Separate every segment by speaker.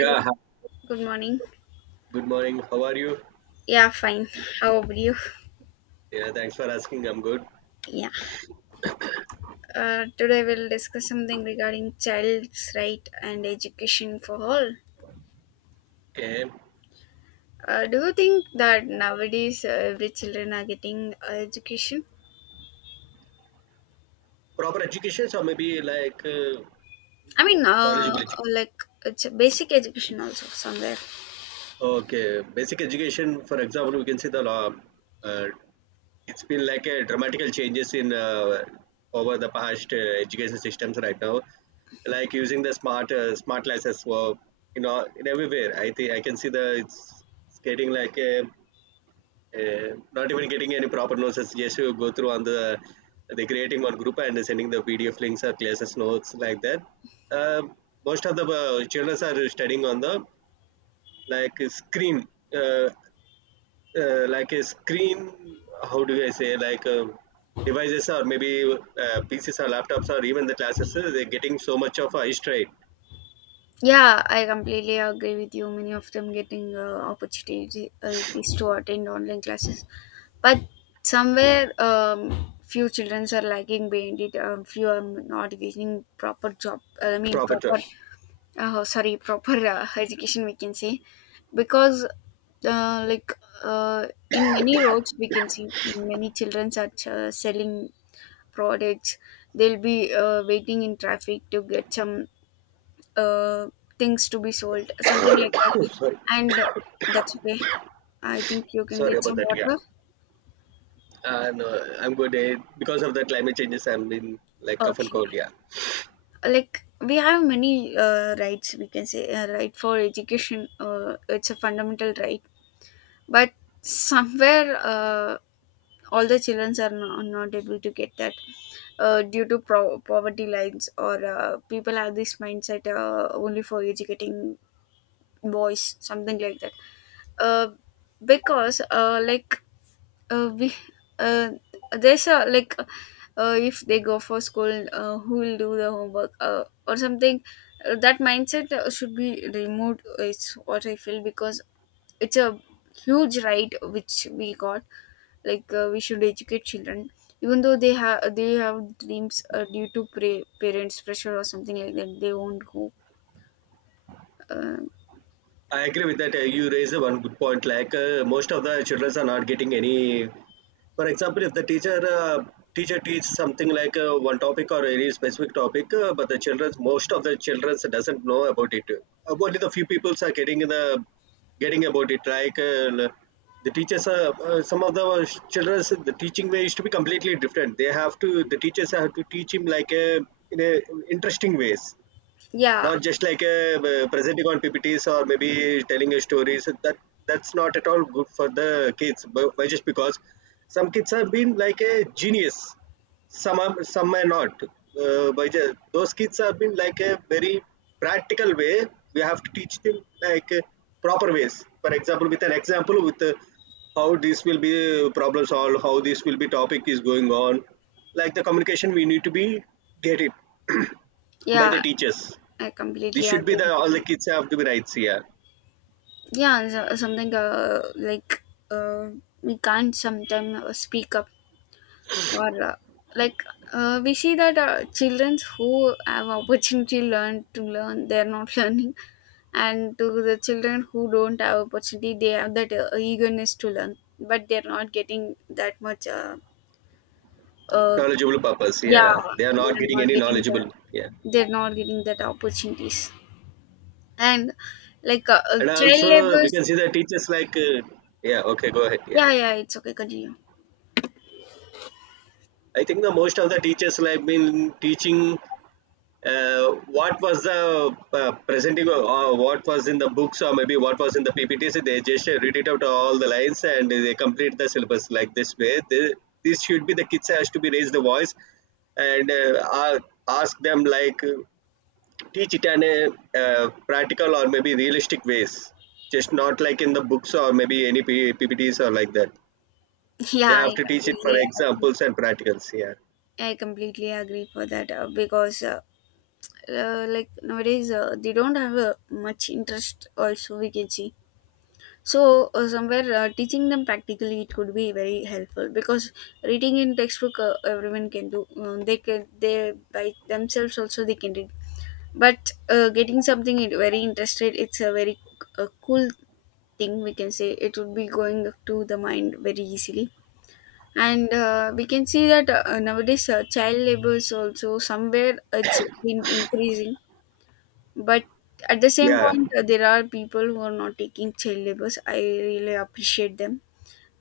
Speaker 1: Hi,
Speaker 2: hi.
Speaker 1: good morning.
Speaker 2: Good morning. How are you?
Speaker 1: Yeah, fine. How about you?
Speaker 2: Yeah, thanks for asking. I'm good.
Speaker 1: Yeah. Today we'll discuss something regarding child's right and education for all.
Speaker 2: Okay.
Speaker 1: Do you think that nowadays every children are getting education?
Speaker 2: Proper education, or maybe like
Speaker 1: I mean,
Speaker 2: knowledgeable education.
Speaker 1: like, it's a basic education also somewhere.
Speaker 2: Okay. Basic education, for example, we can see the law. Uh, it's been like a dramatical changes in over the past education systems right now. Like using the smart smart classes for you know in everywhere. I think I can see it's getting like a not even getting any proper notes. Yes, you go through on the creating one group and sending the PDF links or classes notes like that. Um Most of the children are studying on the like a screen, uh, like a screen. How do I say like devices or maybe PCs or laptops or even the classes? They're getting so much of a history
Speaker 1: Yeah, I completely agree with you. Many of them getting opportunities is to attend online classes, but somewhere few children are lagging behind it. Few are not getting proper job. I mean
Speaker 2: proper
Speaker 1: proper,
Speaker 2: term.
Speaker 1: sorry, proper education, we can say. Because like, in many roads we can see many children are selling products. They'll be waiting in traffic to get some uh, things to be sold, something like that.
Speaker 2: Sorry,
Speaker 1: And that's okay. I think you can
Speaker 2: sorry
Speaker 1: get
Speaker 2: about
Speaker 1: some
Speaker 2: that. Yeah,
Speaker 1: water.
Speaker 2: and I'm good because of the climate changes. I'm in like cough and
Speaker 1: Okay.
Speaker 2: cold. Yeah.
Speaker 1: Like, we have many rights. We can say right for education. It's a fundamental right, but somewhere all the children are not able to get that, due to poverty lines, or people have this mindset only for educating boys, something like that. uh, because like, we, uh, there's a like, if they go for school, who will do the homework, or something, that mindset should be removed, is what I feel. Because it's a huge right which we got. Like, we should educate children, even though they have dreams. Due to parents pressure or something like that, they won't go. uh,
Speaker 2: I agree with that. You raised one good point. Like most of the children are not getting any. For example, if the teacher teaches something like one topic or any specific topic, but the children, most of the children doesn't know about it. Only the few people are getting the getting about it. Like the teachers are some of the children. The teaching way used to be completely different. They have to the teachers have to teach him like in a interesting ways
Speaker 1: yeah,
Speaker 2: not just like presenting on PPTs or maybe telling a stories. That's not at all good for the kids. But just because some kids have been like a genius, some are not. But those kids have been like a very practical way. We have to teach them like proper ways. For example, with an example with. How this will be problem solved, how this will be topic is going on. Like the communication, we need to be get it by
Speaker 1: yeah,
Speaker 2: the teachers.
Speaker 1: I
Speaker 2: This
Speaker 1: completely
Speaker 2: should be
Speaker 1: agree
Speaker 2: the
Speaker 1: with
Speaker 2: all the
Speaker 1: you.
Speaker 2: kids have to be rights. Yeah,
Speaker 1: Yeah, and something, like, uh, we can't sometimes speak up, or like, we see that children who have opportunity learn to learn, they're not learning. And to the children who don't have opportunity, they have that eagerness to learn, but they're not getting that much. Uh,
Speaker 2: knowledgeable purpose.
Speaker 1: yeah,
Speaker 2: Yeah, they are not
Speaker 1: they're
Speaker 2: getting
Speaker 1: not
Speaker 2: any
Speaker 1: getting
Speaker 2: knowledgeable. Yeah,
Speaker 1: that opportunities. And, like,
Speaker 2: and
Speaker 1: child
Speaker 2: also we can
Speaker 1: labors.
Speaker 2: see the teachers like yeah. Okay, go ahead. Yeah,
Speaker 1: Yeah, yeah, it's okay, continue.
Speaker 2: I think the most of the teachers like been teaching. Uh, what was the presenting or what was in the books or maybe what was in the PPTs? They just read it out all the lines and they complete the syllabus like this way. This should be the kids has to be raise the voice and ask them like teach it in a practical or maybe realistic ways just not like in the books or maybe any ppts or like that
Speaker 1: Yeah,
Speaker 2: they have
Speaker 1: I
Speaker 2: to teach it for
Speaker 1: completely
Speaker 2: examples
Speaker 1: agree.
Speaker 2: and practicals yeah
Speaker 1: I completely agree for that, because, like, nowadays they don't have much interest also, we can see. So somewhere teaching them practically it could be very helpful, because reading in textbook everyone can do. They can they by themselves also they can read. But getting something very interested, it's a very cool thing, we can say. It would be going to the mind very easily. And we can see that nowadays child labor is also somewhere it's been increasing, but at the same
Speaker 2: yeah
Speaker 1: point there are people who are not taking child labors, I really appreciate them.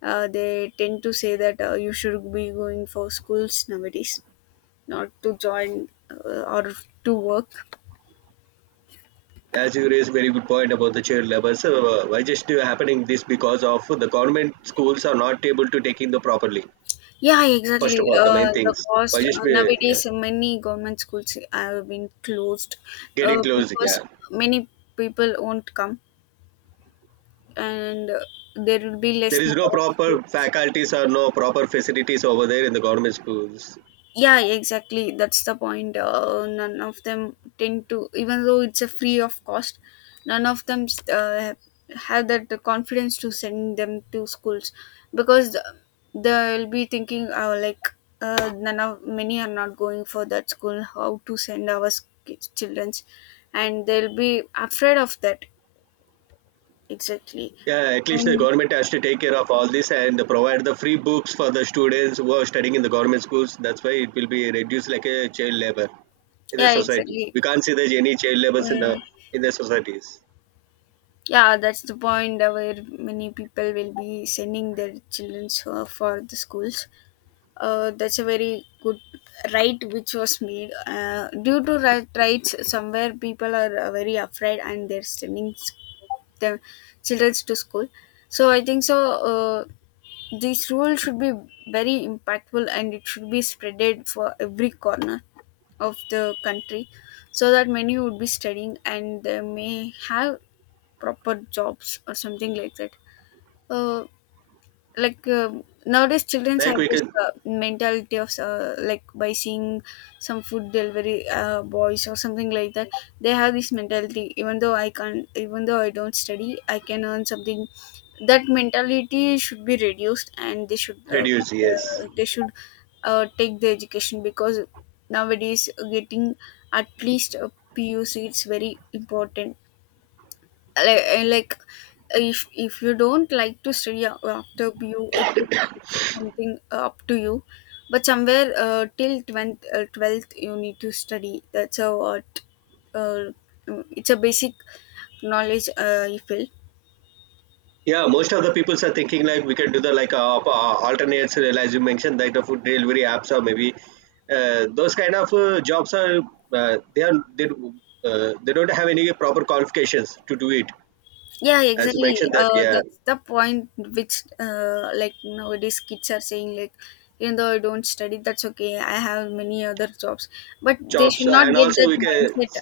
Speaker 1: They tend to say that you should be going for schools nowadays, not to join or to work.
Speaker 2: as you raised very good point about the child labor so why just do happening this because of the government schools are not able to take in the properly
Speaker 1: Yeah,
Speaker 2: first
Speaker 1: exactly.
Speaker 2: of all the main
Speaker 1: The
Speaker 2: things why
Speaker 1: cost,
Speaker 2: just be yeah,
Speaker 1: nowadays many government schools have been closed,
Speaker 2: getting close
Speaker 1: because
Speaker 2: yeah
Speaker 1: many people won't come, and there will be
Speaker 2: there
Speaker 1: less
Speaker 2: is
Speaker 1: number
Speaker 2: no
Speaker 1: of
Speaker 2: proper
Speaker 1: students.
Speaker 2: faculties or no proper facilities over there in the government schools.
Speaker 1: Yeah, exactly. That's the point. None of them tend to, even though it's a free of cost, none of them uh, have that confidence to send them to schools, because they'll be thinking, like, none of many are not going for that school. How to send our kids, childrens, and they'll be afraid of that. Exactly.
Speaker 2: Yeah, at least the
Speaker 1: And
Speaker 2: government has to take care of all this and provide the free books for the students who are studying in the government schools. That's why it will be reduced like a child labor in the
Speaker 1: yeah,
Speaker 2: society.
Speaker 1: exactly.
Speaker 2: We can't see there's any child labors
Speaker 1: Uh,
Speaker 2: in the societies.
Speaker 1: Yeah, that's the point where many people will be sending their children for the schools. That's a very good right which was made. Due to rights, somewhere people are very afraid, and they're sending their children to school. So I think so. This rule should be very impactful, and it should be spreaded for every corner of the country, so that many would be studying and they may have proper jobs or something like that. Uh, like uh, nowadays, children have
Speaker 2: Like we
Speaker 1: this
Speaker 2: can
Speaker 1: mentality of, like, by seeing some food delivery boys or something like that. They have this mentality. Even though I can't, even though I don't study, I can earn something. That mentality should be reduced, and they should uh,
Speaker 2: reduce, yes.
Speaker 1: uh, they should uh, take the education. Because nowadays getting at least a PUC it's very important, like, like, if you don't like to study after BU, it's, okay, it's something up to you. But somewhere till 12th, 12th, you need to study. That's a what, uh, it's a basic knowledge you feel.
Speaker 2: Yeah, most of the peoples are thinking like we can do the like alternates, as you mentioned, like the food delivery apps or maybe those kind of jobs are uh, they are they, they don't have any proper qualifications to do it.
Speaker 1: Yeah,
Speaker 2: As you
Speaker 1: exactly.
Speaker 2: mentioned that, yeah
Speaker 1: That's the point which, like, nowadays kids are saying, like, even though I don't study, that's okay, I have many other jobs. But they
Speaker 2: jobs
Speaker 1: should not
Speaker 2: and
Speaker 1: get
Speaker 2: also
Speaker 1: that
Speaker 2: we can
Speaker 1: mindset.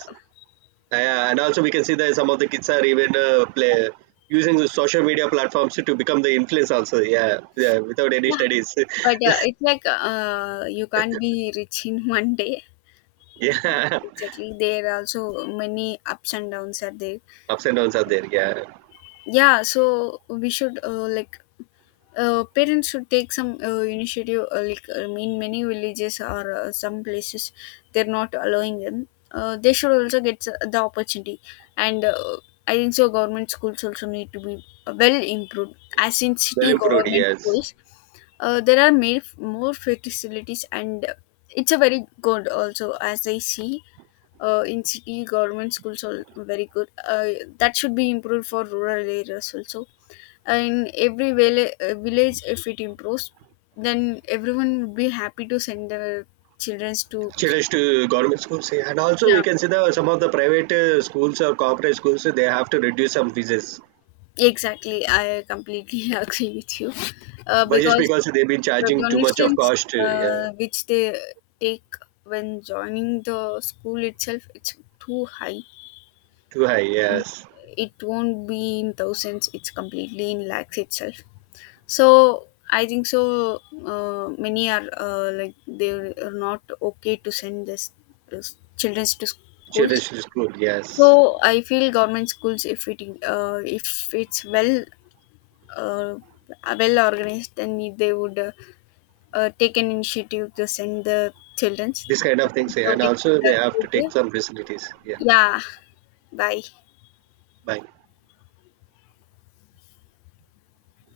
Speaker 2: yeah, and also we can see that some of the kids are even play using the social media platforms to become the influence also yeah yeah without any studies
Speaker 1: But it's like, you can't be rich in one day.
Speaker 2: yeah
Speaker 1: Exactly. There are also many ups and downs are there.
Speaker 2: ups and downs are there yeah
Speaker 1: Yeah, so we should like parents should take some initiative, like, in many villages or some places they're not allowing them. They should also get the opportunity. And I think so, government schools also need to be well improved as in
Speaker 2: well
Speaker 1: city
Speaker 2: improved
Speaker 1: government
Speaker 2: yes
Speaker 1: schools. There are made more facilities, and it's a very good, also, as I see. In city government schools are very good. That should be improved for rural areas also. In every village, if it improves, then everyone would be happy to send their children to.
Speaker 2: children to government schools yeah. And also
Speaker 1: Yeah,
Speaker 2: we can see that some of the private schools or corporate schools they have to reduce some fees
Speaker 1: exactly, I completely agree with you.
Speaker 2: why just
Speaker 1: Because
Speaker 2: because they've been
Speaker 1: the
Speaker 2: charging too much of
Speaker 1: donations,
Speaker 2: cost yeah
Speaker 1: which they take when joining the school itself, it's too high.
Speaker 2: too high yes
Speaker 1: It won't be in thousands, it's completely in lakhs itself. So I think so. Many are, like, they are not okay to send this childrens to schools.
Speaker 2: children to school
Speaker 1: So
Speaker 2: yes
Speaker 1: I feel government schools, if it's well, uh, well organized, then they would take an initiative to send the childrens.
Speaker 2: this kind
Speaker 1: I
Speaker 2: of
Speaker 1: think
Speaker 2: things yeah,
Speaker 1: so.
Speaker 2: and
Speaker 1: We can
Speaker 2: also they have to
Speaker 1: conclude
Speaker 2: take
Speaker 1: here.
Speaker 2: some facilities yeah
Speaker 1: Yeah. Bye.
Speaker 2: bye.